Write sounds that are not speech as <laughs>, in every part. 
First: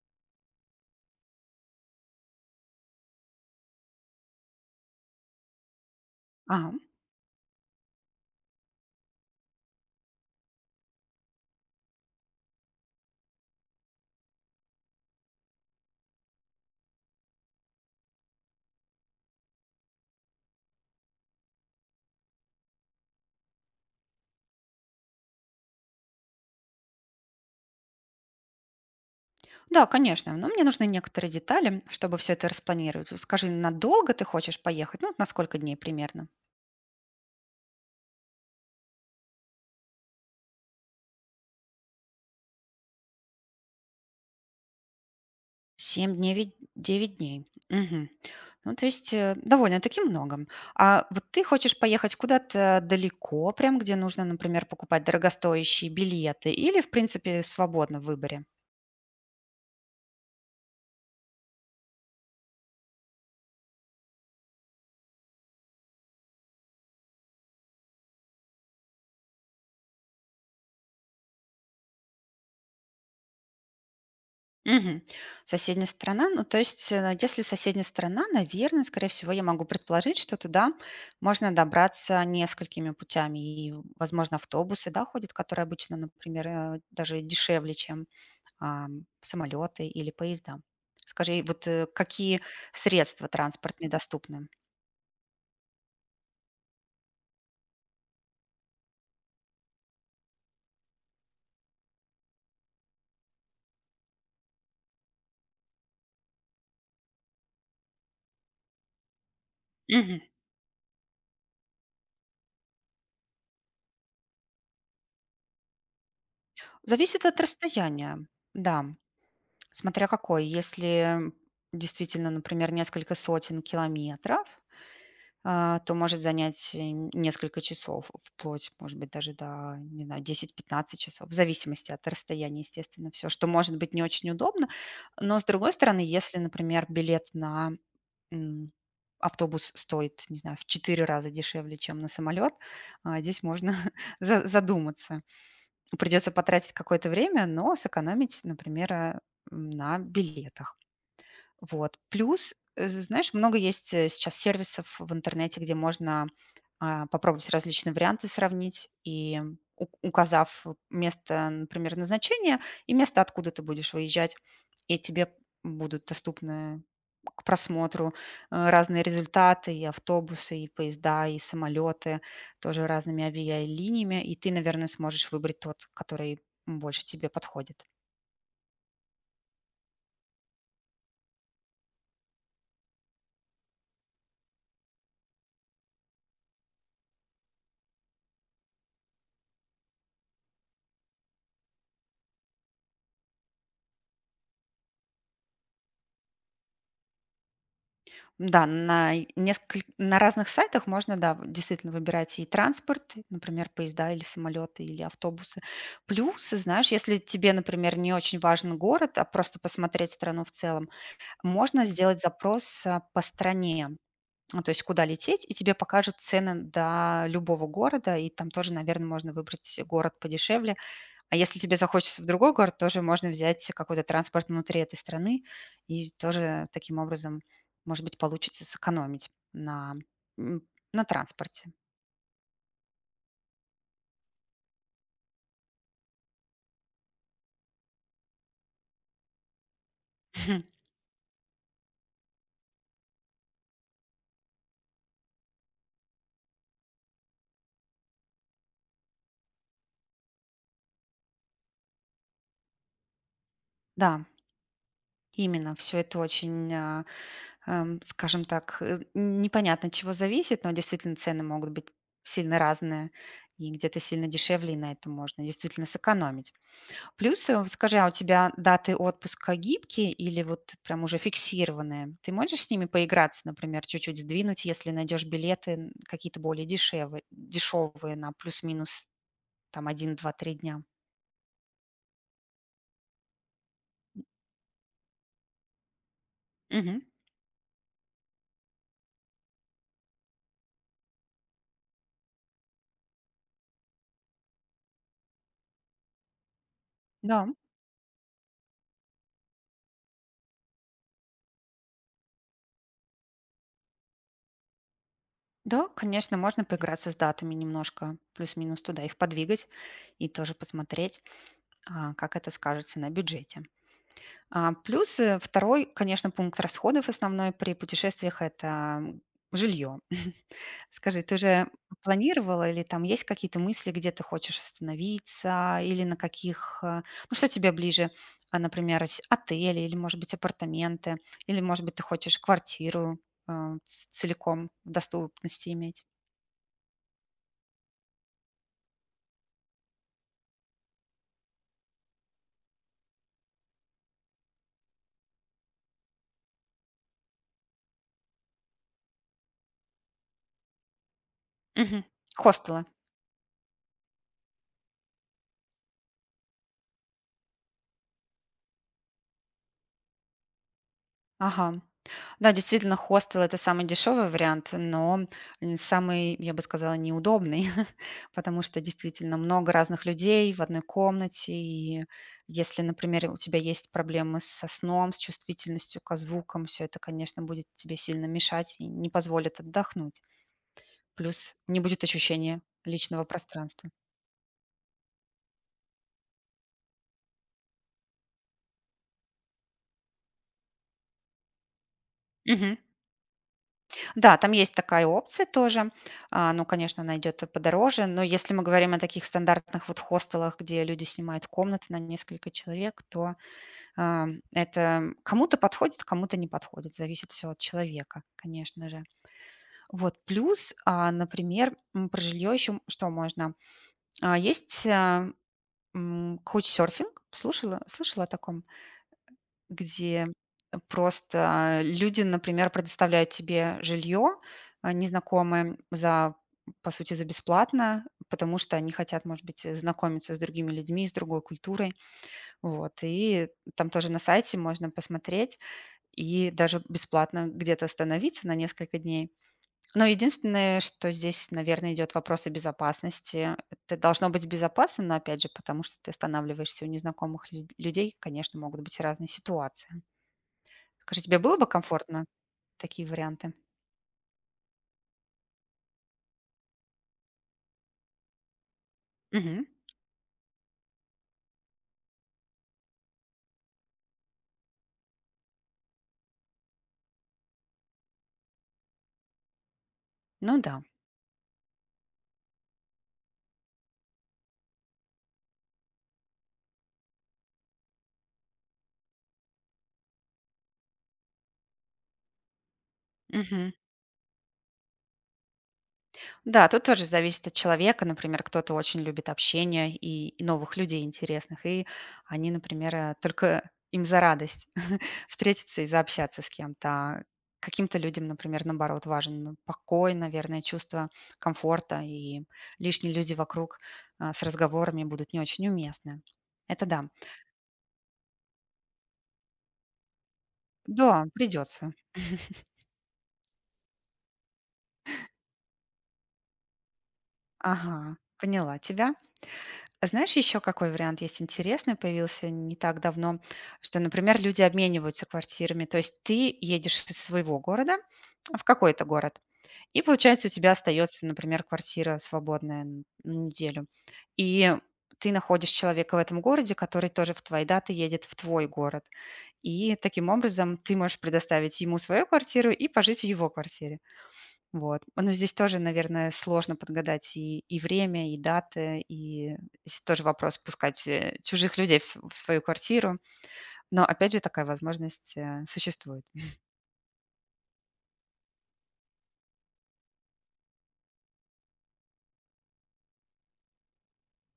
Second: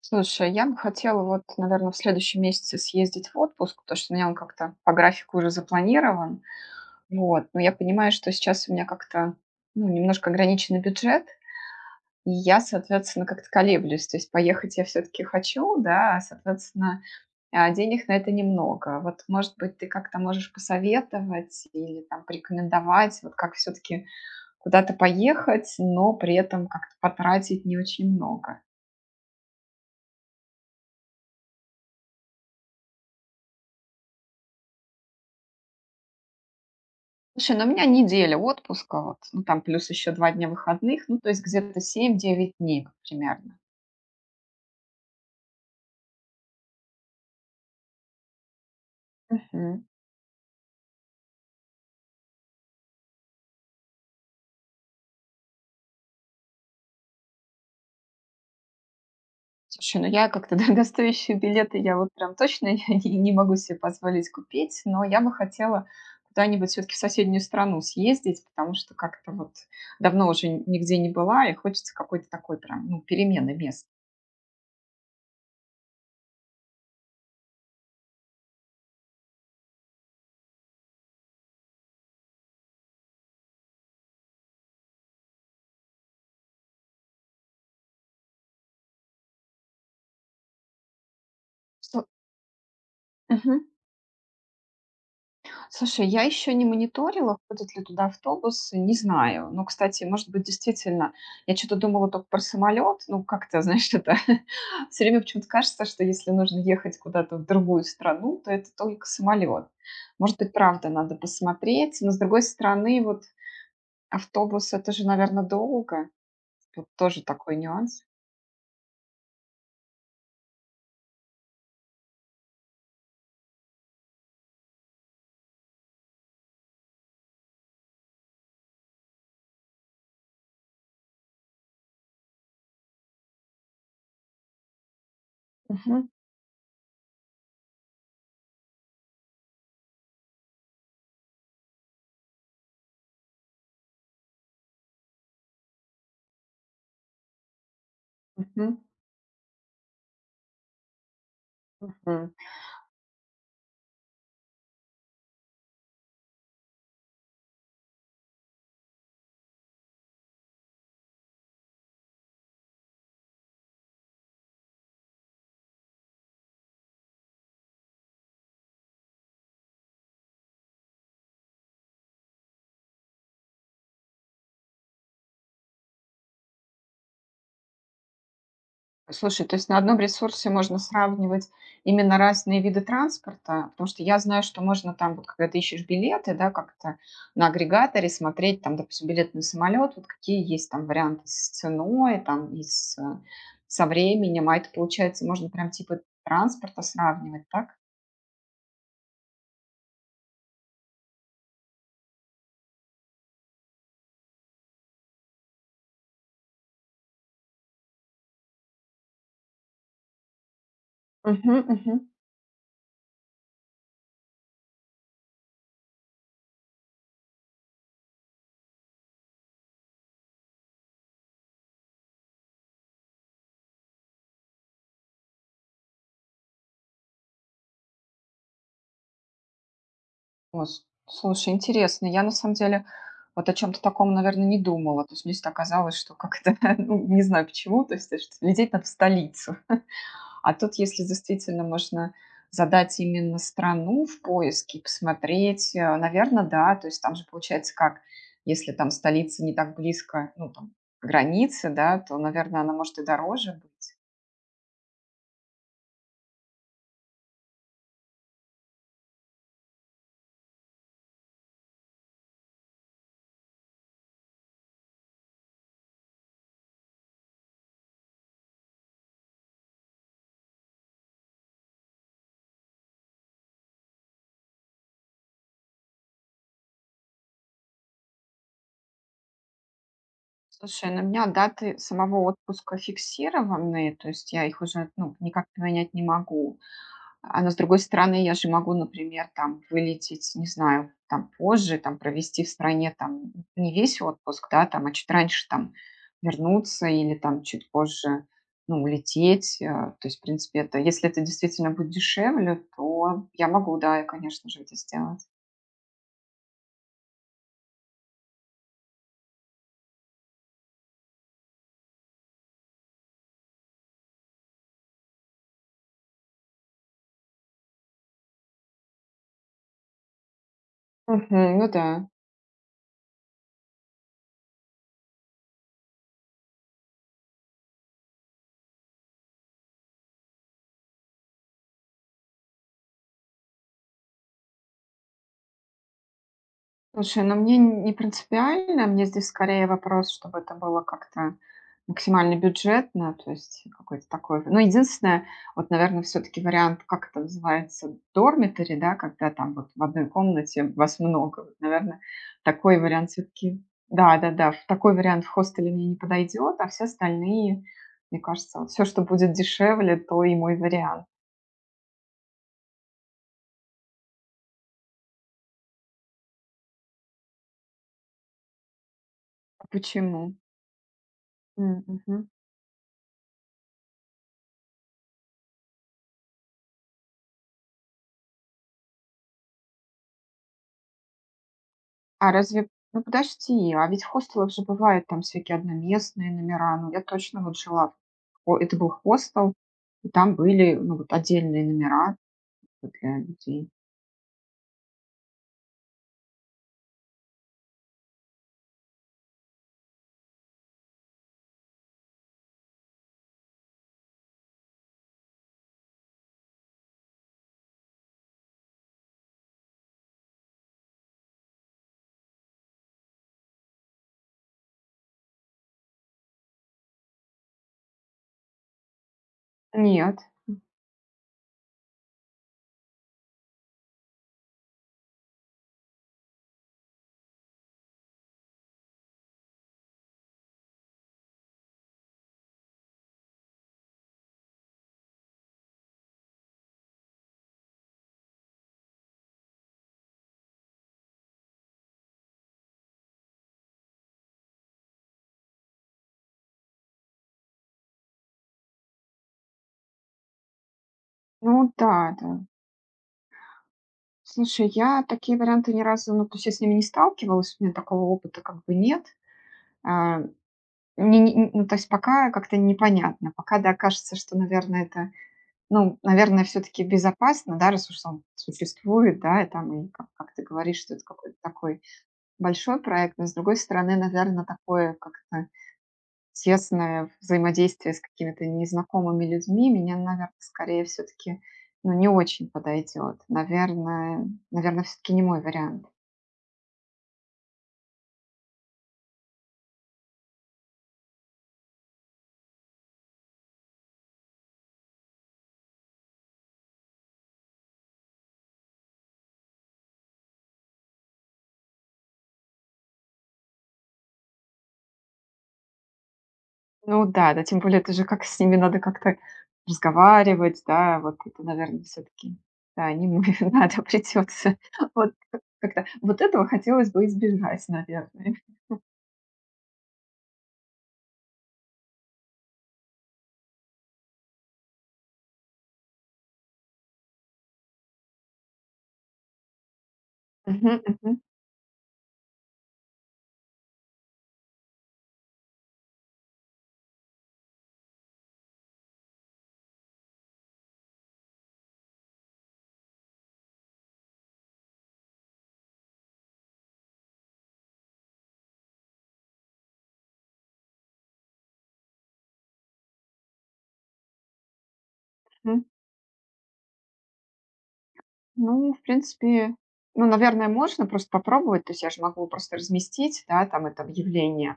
Слушай, я бы хотела вот, наверное, в следующем месяце съездить в отпуск, потому что у меня он как-то по графику уже запланирован. А, Вот. Но я понимаю, что сейчас у меня как-то ну, немножко ограниченный бюджет, и я, соответственно, как-то колеблюсь. То есть поехать я все-таки хочу, да, соответственно, денег на это немного. Вот, может быть, ты как-то можешь посоветовать или там порекомендовать, вот как все-таки куда-то поехать, но при этом как-то потратить не очень много. да, конечно, но мне нужны некоторые детали, чтобы все это распланировать. Вот, скажи, надолго ты хочешь поехать? Ну, вот на сколько дней примерно? Слушай, ну у меня неделя отпуска, вот, ну там плюс еще 2 дня выходных, ну то есть где-то 7-9 дней вот примерно. Семь дней, девять дней. Мгм. Ну, то есть Мгм. довольно-таки много. А вот ты хочешь поехать куда-то далеко, прям где нужно, например, покупать дорогостоящие билеты, или, в принципе, свободно в выборе? Слушай, ну я как-то <laughs> дорогостоящие билеты я вот прям точно <laughs> не могу себе позволить купить, но я бы хотела куда-нибудь все-таки в соседнюю страну съездить, потому что как-то вот давно уже нигде не была, и хочется какой-то такой прям, ну, перемены мест. Мгм. Соседняя страна. Ну, то есть, если соседняя страна, наверное, скорее всего, я могу предположить, что туда можно добраться несколькими путями. И, возможно, автобусы, да, ходят, которые обычно, например, даже дешевле, чем самолеты или поезда. Скажи, вот Что? какие средства Мгм. транспортные доступны? Слушай, я еще не мониторила, ходят ли туда автобусы, не знаю. Но, кстати, может быть, действительно, я что-то думала только про самолет, ну, как-то, знаешь, это <laughs> все время почему-то кажется, что если нужно ехать куда-то в другую страну, то это только самолет. Мгм. Может быть, правда, надо посмотреть, но, с другой стороны, вот автобус, это же, наверное, долго. Тут тоже Зависит от такой нюанс. расстояния, да, смотря какой. Если действительно, например, несколько сотен километров, то может занять, несколько часов, вплоть, может быть, даже до, не знаю, 10-15 часов, в зависимости от расстояния, естественно, все, что может быть не очень удобно. Но, с другой стороны, Мгм, если, например, билет на, м, автобус стоит, не знаю, в 4 раза дешевле, чем на самолет, здесь можно <laughs> за задуматься. Придется потратить какое-то время, но сэкономить, мгм, например, на билетах. Вот. мгм. Плюс, знаешь, много есть, сейчас сервисов в интернете, где можно, попробовать различные варианты сравнить и у указав место, например, назначения и место, откуда ты будешь выезжать, и тебе будут доступны к просмотру, разные результаты: и автобусы, и поезда, и самолеты, тоже разными авиалиниями. И ты, наверное, сможешь выбрать тот, который больше тебе подходит. Слушай, то есть на одном ресурсе можно сравнивать именно разные виды транспорта? Потому что я знаю, что можно там, вот когда ты ищешь билеты, да, как-то на агрегаторе смотреть, там, допустим, билет на самолет, вот какие есть там варианты с ценой, там, и с, со временем, а это, получается, можно прям типа транспорта сравнивать, так? Да, на и несколь на разных сайтах можно, да, в действительно выбирать и транспорт, например, поезда или самолеты, или автобусы. Плюс, знаешь, если тебе, например, не очень важен город, а просто посмотреть страну в целом, Мгм, можно мгм. сделать запрос, по стране, ну, то есть куда лететь, и тебе покажут цены до любого города, и там тоже, наверное, можно выбрать город подешевле. А если тебе захочется в другой город, тоже можно взять какой-то транспорт внутри этой страны, и тоже таким образом, может быть, получится сэкономить м, О, на слушай, транспорте. интересно. Я на самом деле вот о чем-то таком, наверное, не думала. То есть мне всегда казалось, что как-то, <laughs> ну, не знаю почему, то есть что лететь надо в столицу. А тут, <laughs> если действительно можно задать именно страну в поиске, посмотреть, наверное, да, то есть там же получается как, если там столица не так близко, ну, там, к границе, да, то, наверное, она может и дороже быть. Да, именно, все это очень, скажем так, непонятно, от чего зависит, но действительно цены могут быть сильно разные, и где-то сильно дешевле, и на этом можно действительно сэкономить. Плюсы, вот скажи, а у тебя даты отпуска гибкие или вот прям уже фиксированные? Ты можешь с ними поиграться, например, чуть-чуть сдвинуть, если найдешь какие-то более дешевые, на плюс-минус там один-два-три дня? Слушай, на меня даты самого отпуска фиксированные, то есть я их уже, ну, никак поменять не могу. Мгм. А, но с другой стороны, я же могу, например, там вылететь, не знаю, там позже, там провести в стране там не весь отпуск, да, там, чуть раньше там вернуться или там Да, чуть позже, ну, улететь. То есть, в принципе, это, если это действительно будет дешевле, то я могу, да, конечно же, это сделать. да, конечно, можно поиграться с датами немножко, плюс-минус туда их подвигать и тоже посмотреть, как это скажется на бюджете. Плюс второй, конечно, пункт расходов основной при путешествиях — это жилье. Скажи, ты Мгм. уже Ну да. планировала или там есть какие-то мысли, где ты хочешь остановиться или на каких, ну что тебе ближе, например, ось отели или, может быть, апартаменты, или, может быть, ты хочешь квартиру, э, целиком в доступности иметь? Слушай, ну мне не принципиально. Мне здесь скорее вопрос, чтобы это было как-то максимально бюджетно, то есть какой-то такой. Ну, единственное, вот, наверное, все таки вариант, как это называется, дормитори, да, когда там вот в одной комнате вас много. Вот, наверно, Мгм. такой Хостелы. вариант все таки да. Да-да-да, в такой вариант в хостеле мне не подойдет, а все остальные, мне кажется, вот всё, что будет дешевле, то и мой вариант. Ага. Да, действительно, хостел — это самый дешевый вариант, но, самый, я бы сказала, неудобный, <laughs> потому что действительно много разных Почему? людей в одной комнате. М, И мгм. если, например, у тебя есть проблемы со сном, с чувствительностью ко звукам, все это, конечно, будет тебе сильно мешать и не позволит отдохнуть. Плюс не будет А ощущения разве ну, личного подожди, а пространства. ведь в хостелах же бывают там всякие одноместные номера. Ну, я точно вот жила, в это был хостел, и там были, ну, вот отдельные номера Мгм. для людей. Да, там есть такая опция тоже. Ну, конечно, она идет и подороже, но если мы говорим о таких стандартных вот хостелах, где люди снимают комнаты на несколько человек, то а, это кому-то подходит, а кому-то не подходит. Зависит все от человека, конечно же. Вот плюс, например, про жилье еще что можно? Есть каучсерфинг. Слышала о таком? Нет. Где, просто люди, например, предоставляют тебе жилье, незнакомые, за по сути, за бесплатно, потому что они хотят, может быть, знакомиться с другими людьми, с другой культурой. Вот, и там тоже на сайте можно посмотреть и даже бесплатно где-то остановиться на несколько дней. Но единственное, что здесь, наверное, идет вопрос о безопасности. Это должно быть безопасно, но опять же, потому что ты останавливаешься у незнакомых людей, конечно, могут быть разные ситуации. Скажи, тебе Ну было бы да, комфортно да. такие варианты? Слушай, я такие варианты ни разу, ну, то есть я с ними не сталкивалась, у меня такого опыта как бы нет. Мгм. А, ну, то есть пока как-то непонятно, пока, да, кажется, что, наверное, это, ну, наверное, все-таки безопасно, да, раз уж он существует, да, и там, и как ты Ну говоришь, да. что это какой-то такой большой проект, но, с другой стороны, наверное, такое как-то тесное взаимодействие с какими-то незнакомыми людьми меня, наверное, скорее все таки ну, не очень подойдет. Мгм. Наверное, все таки не мой вариант. Да, тут тоже зависит от человека. Например, кто-то очень любит общение и новых людей интересных, и они, например, только им за радость <laughs> встретиться и заобщаться с кем-то. А каким-то людям, например, наоборот, важен ну, покой, наверное, чувство комфорта, и лишние люди вокруг с разговорами будут не очень уместны. Это да. Ну да, да, тем более это же как с ними надо как-то разговаривать, да, вот Да, это, наверное, придется. все таки да, не мой, <laughs> надо, придется. Вот как-то вот этого хотелось бы избежать, Ага, наверное. поняла тебя. Знаешь, еще какой вариант есть интересный, появился не так давно, что, например, люди обмениваются квартирами. То есть ты едешь из своего города в какой-то город, и, получается, у Мгм, тебя мгм, остается, например, квартира свободная на неделю. И ты находишь человека в этом городе, который тоже в твои даты едет в твой город. И таким образом ты можешь предоставить ему свою квартиру и пожить в его квартире. Вот. Но здесь тоже, наверное, сложно подгадать и время, и даты, и здесь тоже вопрос пускать чужих людей в свою квартиру. Но опять же такая возможность мгм. Существует. Ну, в принципе, ну, наверное, можно просто попробовать. То есть я же могу просто разместить, да, там это объявление,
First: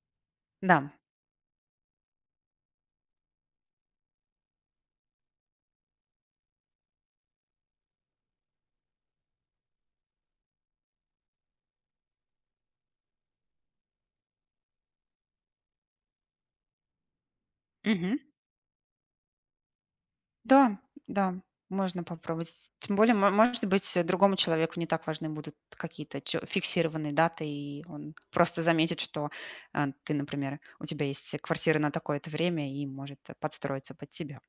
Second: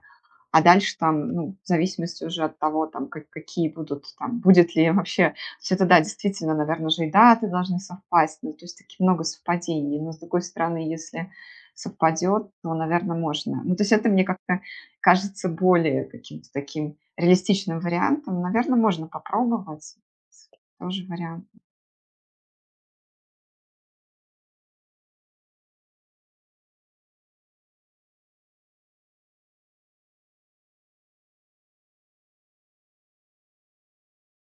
а Да. дальше там, ну, в зависимости уже от того, там, как, какие будут, там, будет ли вообще... То есть это, да, действительно, наверное, же и даты должны совпасть, ну, то есть таки много совпадений. Но, с другой стороны, если совпадет, то, наверное, можно. Ну, то есть это мне как-то кажется более каким-то таким реалистичным Мгм. вариантом. Наверное, можно попробовать. Да, Тоже да, вариант. можно попробовать. Тем более, может быть, другому человеку не так важны будут какие-то фиксированные даты, и он просто заметит, что ты, например, у тебя есть квартира на такое-то время и может подстроиться под тебя.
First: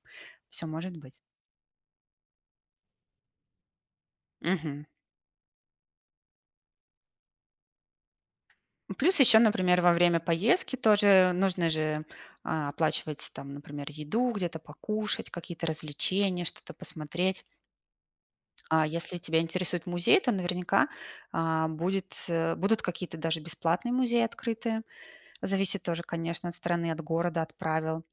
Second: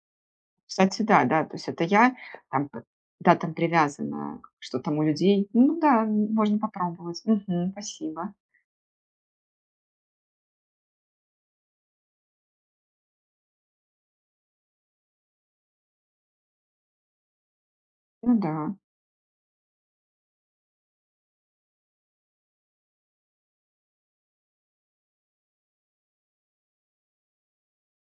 Все может Кстати, быть. да, да, то есть это я там, п да, там привязана, что Мгм. там у людей. Ну да, можно попробовать. Мгм, спасибо. Плюс еще, например, во время поездки тоже нужно же оплачивать там, например, еду, где-то покушать, какие-то развлечения, что-то посмотреть. Ну да. А если тебя интересует музей, то наверняка будут какие-то даже бесплатные музеи открытые. Зависит тоже, конечно, от страны, от города, от правил.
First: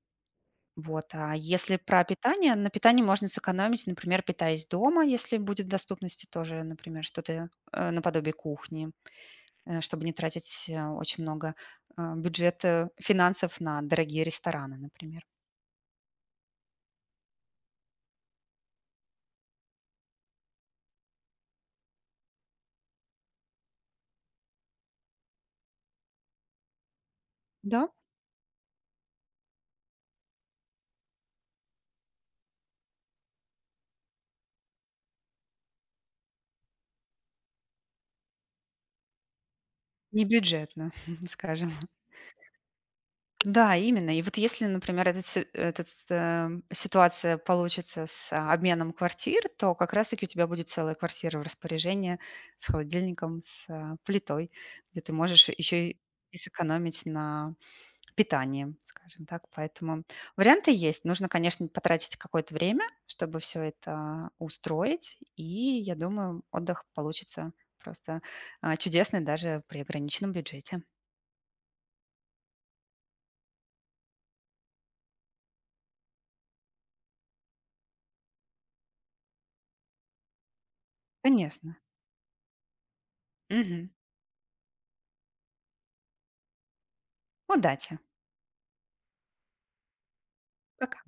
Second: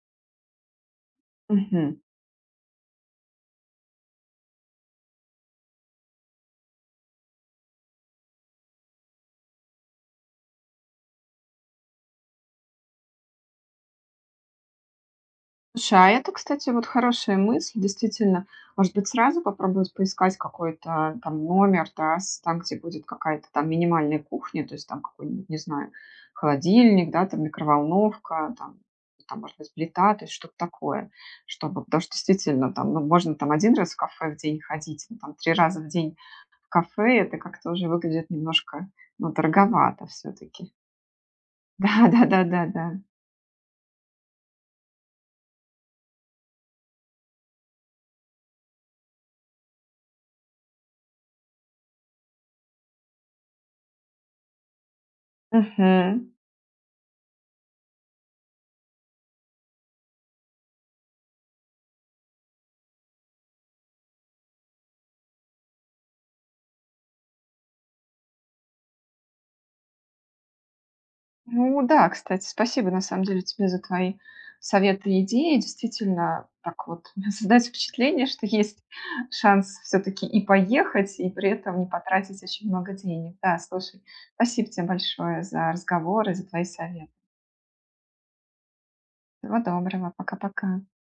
Вот. А если Мгм. про питание, на питании можно сэкономить, например, питаясь дома, если будет в доступности тоже, например, что-то наподобие кухни, чтобы не тратить очень много бюджета, финансов на дорогие рестораны, например. Слушай, а это, кстати, вот хорошая мысль, действительно. Может быть, сразу попробовать поискать какой-то там номер, да, с там, где будет какая-то там минимальная кухня, то есть там какой-нибудь, не знаю, холодильник, да, там Да, микроволновка, там, может быть, плита, то есть что-то такое, чтобы потому что действительно там, ну, можно там 1 раз в кафе в день ходить, ну, там 3 раза в день кафе это как-то уже выглядит немножко, ну, дороговато не все-таки. бюджетно, <laughs> скажем. <laughs> Да, да, да, да, да. Да, именно. И вот если, например, этот, си- этот, э, ситуация получится с обменом квартир, то как раз-таки у тебя будет целая квартира в распоряжении с холодильником, с плитой, где ты можешь еще и Мгм. и сэкономить на питанием, скажем так. Поэтому варианты есть. Нужно, конечно, потратить какое-то время, чтобы все это устроить. И я думаю, отдых получится просто, чудесный даже при ограниченном бюджете. Ну да, кстати, спасибо на самом деле тебе за твои советы и идеи. Действительно, так вот <laughs> создать впечатление, что есть шанс все-таки и поехать, и при Конечно. этом не потратить очень много денег. Да, Мгм. слушай, спасибо тебе большое за разговоры, за твои советы. Удачи. Всего доброго, пока-пока. Пока.